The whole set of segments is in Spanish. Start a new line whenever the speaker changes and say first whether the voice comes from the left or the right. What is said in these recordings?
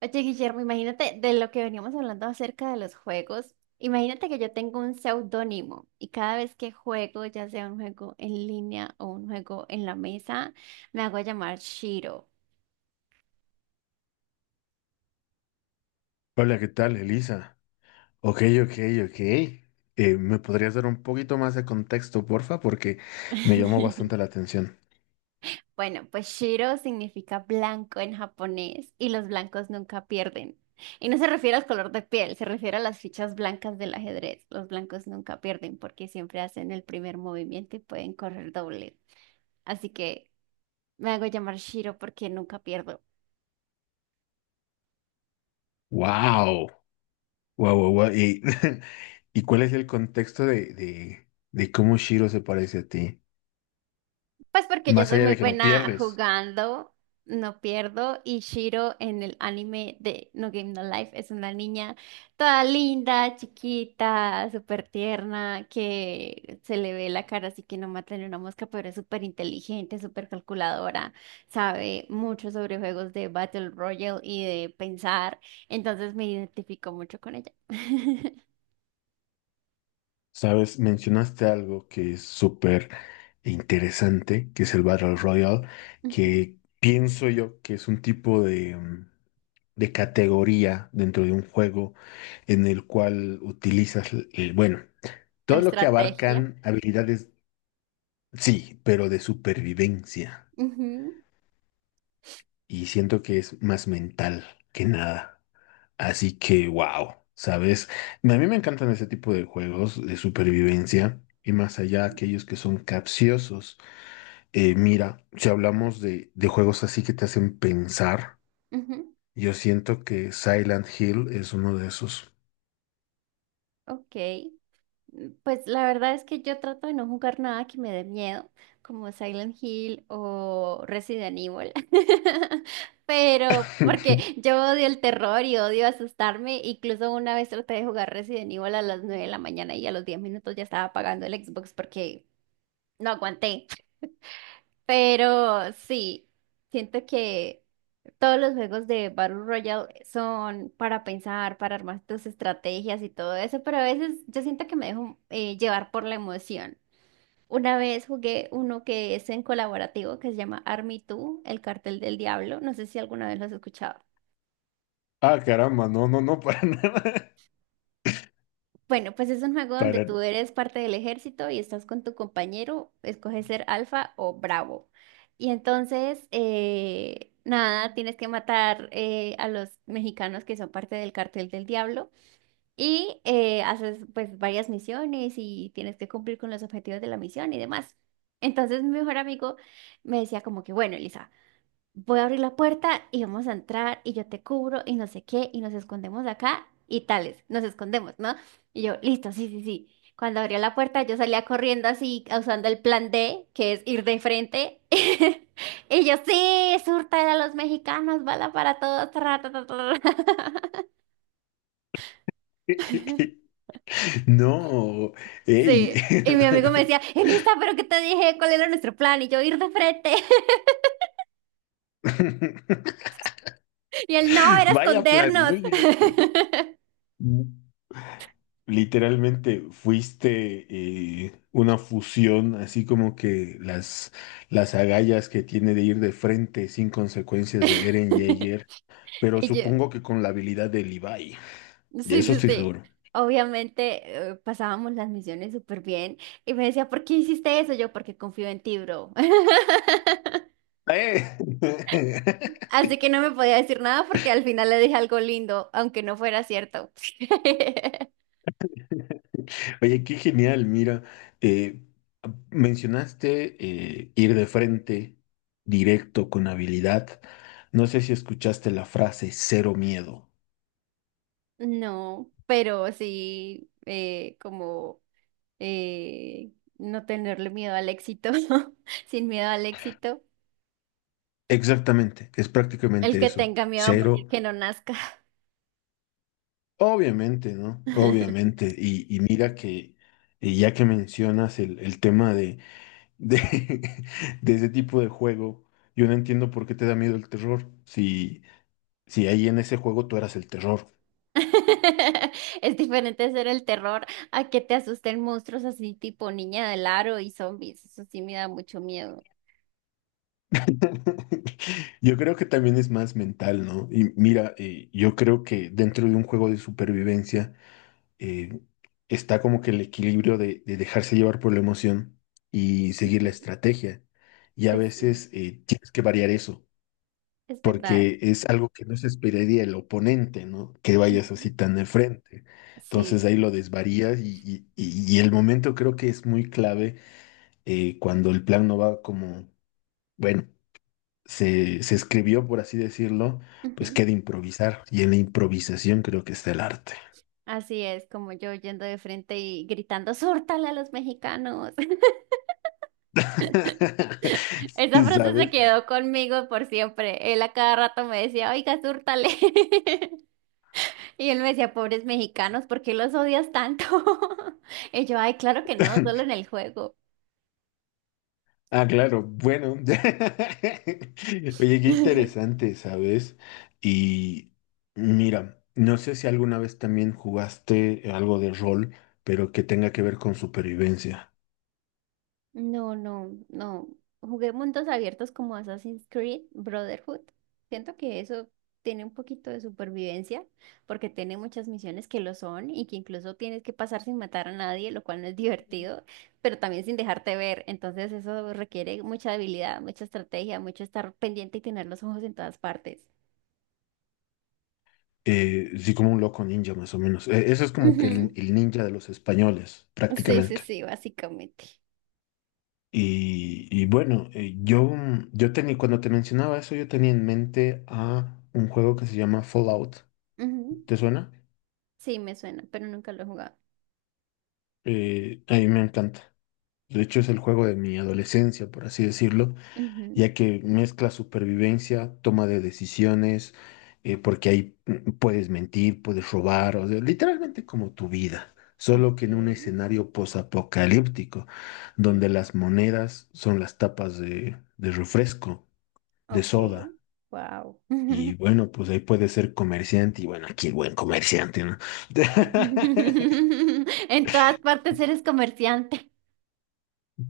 right: Oye, Guillermo, imagínate de lo que veníamos hablando acerca de los juegos. Imagínate que yo tengo un seudónimo y cada vez que juego, ya sea un juego en línea o un juego en la mesa, me hago llamar Shiro.
left: Hola, ¿qué tal, Elisa? Ok, ok, ok. ¿Me podrías dar un poquito más de contexto, porfa? Porque me llamó bastante la atención.
right: Bueno, pues Shiro significa blanco en japonés y los blancos nunca pierden. Y no se refiere al color de piel, se refiere a las fichas blancas del ajedrez. Los blancos nunca pierden porque siempre hacen el primer movimiento y pueden correr doble. Así que... me hago llamar Shiro porque nunca pierdo.
left: ¡Wow! ¡Wow, wow, wow! ¿Y, ¿y cuál es el contexto de, de cómo Shiro se parece a ti?
right: Pues porque yo
left: Más
right: soy
left: allá
right: muy
left: de que no
right: buena
left: pierdes,
right: jugando, no pierdo. Y Shiro en el anime de No Game No Life es una niña toda linda, chiquita, súper tierna, que se le ve la cara así que no mata ni una mosca, pero es súper inteligente, súper calculadora, sabe mucho sobre juegos de Battle Royale y de pensar. Entonces me identifico mucho con ella.
left: ¿sabes? Mencionaste algo que es súper interesante, que es el Battle Royale,
right: Ujú.
left: que pienso yo que es un tipo de... de categoría dentro de un juego en el cual utilizas, el, bueno,
right: La
left: todo lo que
right: estrategia.
left: abarcan habilidades, sí, pero de supervivencia. Y siento que es más mental que nada. Así que, wow, ¿sabes? A mí me encantan ese tipo de juegos de supervivencia. Y más allá,
right: Ujú.
left: aquellos que son capciosos. Mira, si hablamos de juegos así que te hacen pensar,
right: Ujú.
left: yo siento que Silent Hill es uno de esos.
right: Ok. Mm, pues la verdad es que yo trato de no jugar nada que me dé miedo, como Silent Hill o Resident Evil, pero porque yo odio el terror y odio asustarme, incluso una vez traté de jugar Resident Evil a las 9 de la mañana y a los 10 minutos ya estaba apagando el Xbox porque no aguanté. Pero sí, siento que todos los juegos de Battle Royale son para pensar, para armar tus estrategias y todo eso, pero a veces yo siento que me dejo llevar por la emoción. Una vez jugué uno que es en colaborativo que se llama Army 2, el cartel del diablo. No sé si alguna vez lo has escuchado.
left: Ah, caramba, no, no, no, para nada.
right: Bueno, pues es un juego donde
left: Para.
right: tú eres parte del ejército y estás con tu compañero, escoges ser alfa o bravo. Y entonces, nada, tienes que matar a los mexicanos que son parte del cartel del diablo y haces pues varias misiones y tienes que cumplir con los objetivos de la misión y demás. Entonces mi mejor amigo me decía como que, bueno, Elisa, voy a abrir la puerta y vamos a entrar y yo te cubro y no sé qué y nos escondemos acá y tales, nos escondemos, ¿no? Y yo, listo, sí, sí, sí. Cuando abría la puerta yo salía corriendo así, usando el plan D, que es ir de frente. Y yo, sí, surta a los mexicanos, bala para todos. Tra, tra, tra, tra, tra".
left: No, ey.
right: Sí. Y mi amigo me decía, Elisa, ¿pero qué te dije? ¿Cuál era nuestro plan? Y yo, ir de frente. Y él, no, era
left: Vaya plan,
right: escondernos.
left: muy directo. Literalmente fuiste una fusión, así como que las agallas que tiene de ir de frente sin consecuencias de Eren Jaeger, pero
right: Y yo,
left: supongo que con la habilidad de Levi. De
right: sí,
left: eso
right: sí,
left: estoy
right: sí.
left: seguro.
right: Obviamente pasábamos las misiones súper bien y me decía, ¿por qué hiciste eso? Yo, porque confío en ti, bro.
left: ¡Eh!
right: Así que no me podía decir nada porque al final le dije algo lindo, aunque no fuera cierto.
left: Oye, qué genial, mira, eh, mencionaste ir de frente, directo, con habilidad. No sé si escuchaste la frase cero miedo.
right: No, pero sí, como eh, no tenerle miedo al éxito, sin miedo al éxito.
left: Exactamente, es
right: El
left: prácticamente
right: que
left: eso,
right: tenga miedo a morir,
left: cero.
right: que no nazca.
left: Obviamente, ¿no? Obviamente. Y mira que ya que mencionas el tema de, de ese tipo de juego, yo no entiendo por qué te da miedo el terror, si, si ahí en ese juego tú eras el terror.
right: Es diferente ser el terror a que te asusten monstruos así tipo niña del aro y zombies. Eso sí me da mucho miedo.
left: Yo creo que también es más mental, ¿no? Y mira, yo creo que dentro de un juego de supervivencia eh, está como que el equilibrio de dejarse llevar por la emoción y seguir
right: Ujú.
left: la estrategia. Y a
right: Pues sí,
left: veces tienes que variar eso,
right: es verdad.
left: porque es algo que no se esperaría el oponente, ¿no? Que vayas
right: Ujú.
left: así tan de frente. Entonces
right: Sí.
left: ahí lo desvarías y, y el momento creo que es muy clave cuando el plan no va como, bueno se escribió, por así decirlo, pues
right: Ujú.
left: que de improvisar. Y en la improvisación creo que está el arte.
right: Así es, como yo yendo de frente y gritando, ¡Súrtale a los mexicanos! Esa
left: Sí,
right: frase se
left: ¿sabes?
right: quedó conmigo por siempre. Él a cada rato me decía, oiga, súrtale. Y él me decía, pobres mexicanos, ¿por qué los odias tanto? Y yo, ay, claro que no, solo en el juego.
left: Ah, claro, bueno. Oye, qué interesante, ¿sabes? Y mira, no sé si alguna vez también jugaste algo de rol, pero que tenga que ver con supervivencia.
right: No, no, no. Jugué mundos abiertos como Assassin's Creed, Brotherhood. Siento que eso tiene un poquito de supervivencia, porque tiene muchas misiones que lo son y que incluso tienes que pasar sin matar a nadie, lo cual no es divertido, pero también sin dejarte ver. Entonces eso requiere mucha habilidad, mucha estrategia, mucho estar pendiente y tener los ojos en todas partes.
left: Sí, como un loco ninja, más o menos. Eso es como que
right: Ujú.
left: el ninja de los españoles,
right: Sí, sí,
left: prácticamente.
right: sí, básicamente.
left: Y bueno, yo, yo tenía, cuando te mencionaba eso, yo tenía en mente a un juego que se llama Fallout.
right: Ujú.
left: ¿Te suena?
right: Sí, me suena, pero nunca lo he jugado.
left: A mí me encanta. De hecho, es el juego de mi adolescencia, por así decirlo,
right: Ujú.
left: ya que mezcla supervivencia, toma de decisiones, porque ahí puedes mentir, puedes robar, o sea, literalmente como tu vida, solo
right: Ok,
left: que en un escenario posapocalíptico, donde
right: sí.
left: las monedas son las tapas de refresco, de
right: Ok,
left: soda.
right: wow.
left: Y bueno, pues ahí puede ser comerciante y bueno, aquí el buen comerciante, ¿no?
right: En todas partes eres comerciante.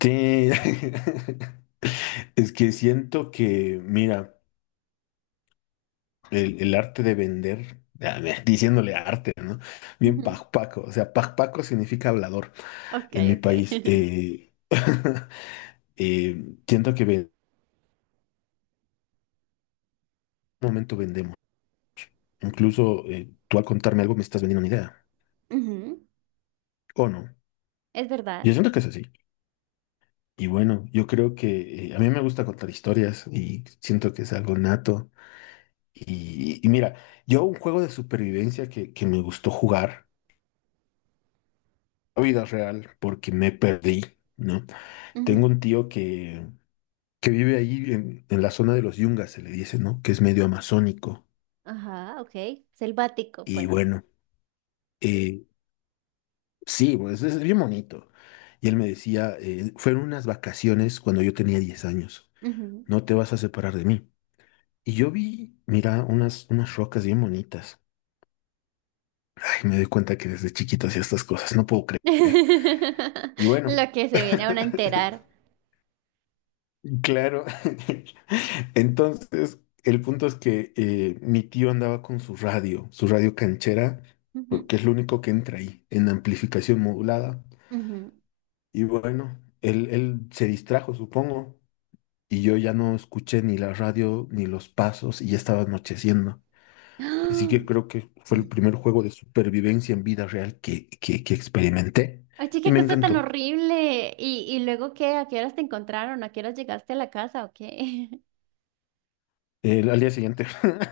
left: Sí, es que siento que, mira, el arte de vender, ah, mira, diciéndole arte, ¿no? bien
right: Ujú.
left: pajpaco, o sea, pajpaco significa hablador
right: Ok,
left: en mi país.
right: ok.
left: Siento que en un momento vendemos. Incluso tú al contarme algo me estás vendiendo una idea,
right: Ujú.
left: ¿o no?
right: Es verdad.
left: Yo siento que es así. Y bueno, yo creo que a mí me gusta contar historias y siento que es algo nato. Y mira, yo un juego de supervivencia que me gustó jugar, la vida real, porque me perdí, ¿no? Tengo
right: Ujú.
left: un tío que vive ahí en la zona de los Yungas, se le dice, ¿no? Que es medio amazónico.
right: Ajá, ok. Selvático,
left: Y
right: pues.
left: bueno, eh, sí, pues es bien bonito. Y él me decía, fueron unas vacaciones cuando yo tenía 10 años,
right: Ujú.
left: no te vas a separar de mí. Y yo vi, mira, unas, unas rocas bien bonitas. Ay, me doy cuenta que desde chiquito hacía estas cosas, no puedo creer. Y bueno,
right: Lo que se viene a uno a enterar.
left: claro. Entonces, el punto es que mi tío andaba con su radio canchera,
right: Ujú.
left: que es lo único que entra ahí, en amplificación modulada.
right: Ujú.
left: Y bueno, él se distrajo, supongo, y yo ya no escuché ni la radio ni los pasos y ya estaba anocheciendo. Así
right: ¡Ah!
left: que creo que fue el
right: Mm.
left: primer juego de supervivencia en vida real que, que experimenté
right: Oye,
left: y
right: qué
left: me
right: cosa tan
left: encantó.
right: horrible. Y luego qué? ¿A qué horas te encontraron? ¿A qué horas llegaste a la casa o qué?
left: El, al día siguiente.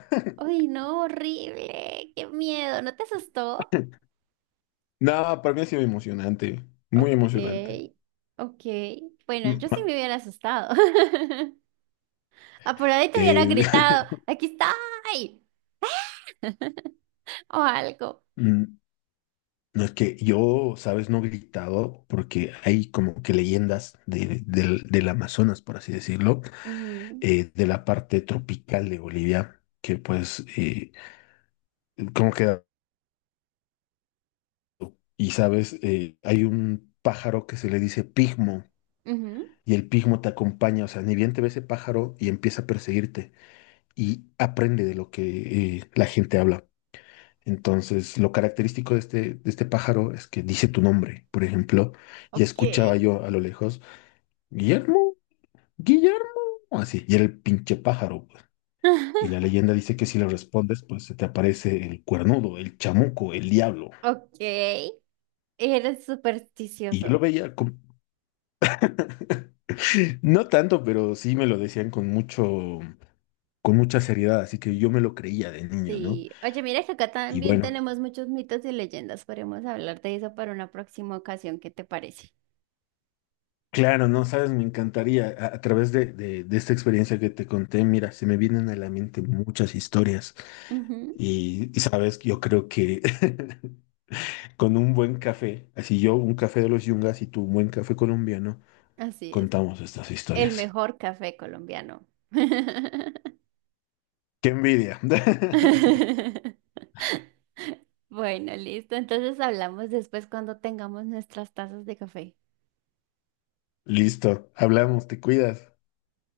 right: Ay, no, horrible. Qué miedo. ¿No te asustó?
left: No, para mí ha sido emocionante, muy
right: Ok,
left: emocionante.
right: ok. Bueno,
left: Mm,
right: yo sí
left: ma-
right: me hubiera asustado. Ah, por ahí te hubiera
left: eh,
right: gritado, aquí está, o algo.
left: mm, no es que yo, sabes, no he gritado porque hay como que leyendas del, del Amazonas, por así decirlo,
right: Ujú,
left: de la parte tropical de Bolivia, que pues, como que, y sabes, hay un pájaro que se le dice pigmo
right: ujú.
left: y el pigmo te acompaña, o sea, ni bien te ve ese pájaro y empieza a perseguirte. Y aprende de lo que la gente habla. Entonces, lo característico de este pájaro es que dice tu nombre, por ejemplo, y
right: Ok.
left: escuchaba yo a lo lejos, Guillermo, Guillermo, así, y era el pinche pájaro, pues. Y la leyenda dice que si le respondes, pues se te aparece el cuernudo, el chamuco, el diablo.
right: Ok. Eres
left: Y yo
right: supersticioso.
left: lo veía con... No tanto, pero sí me lo decían con mucho, con mucha seriedad, así que yo me lo creía de niño, ¿no?
right: Sí. Oye, mira que acá
left: Y
right: también
left: bueno,
right: tenemos muchos mitos y leyendas. Podemos hablar de eso para una próxima ocasión. ¿Qué te parece?
left: claro, no sabes, me encantaría. A través de, de esta experiencia que te conté, mira, se me vienen a la mente muchas historias.
right: Ujú.
left: Y sabes, yo creo que con un buen café, así yo, un café de los Yungas y tú, un buen café colombiano,
right: Así es.
left: contamos estas
right: El
left: historias.
right: mejor café colombiano.
left: ¡Qué envidia!
right: Bueno, listo. Entonces hablamos después cuando tengamos nuestras tazas de café.
left: Listo, hablamos, te cuidas.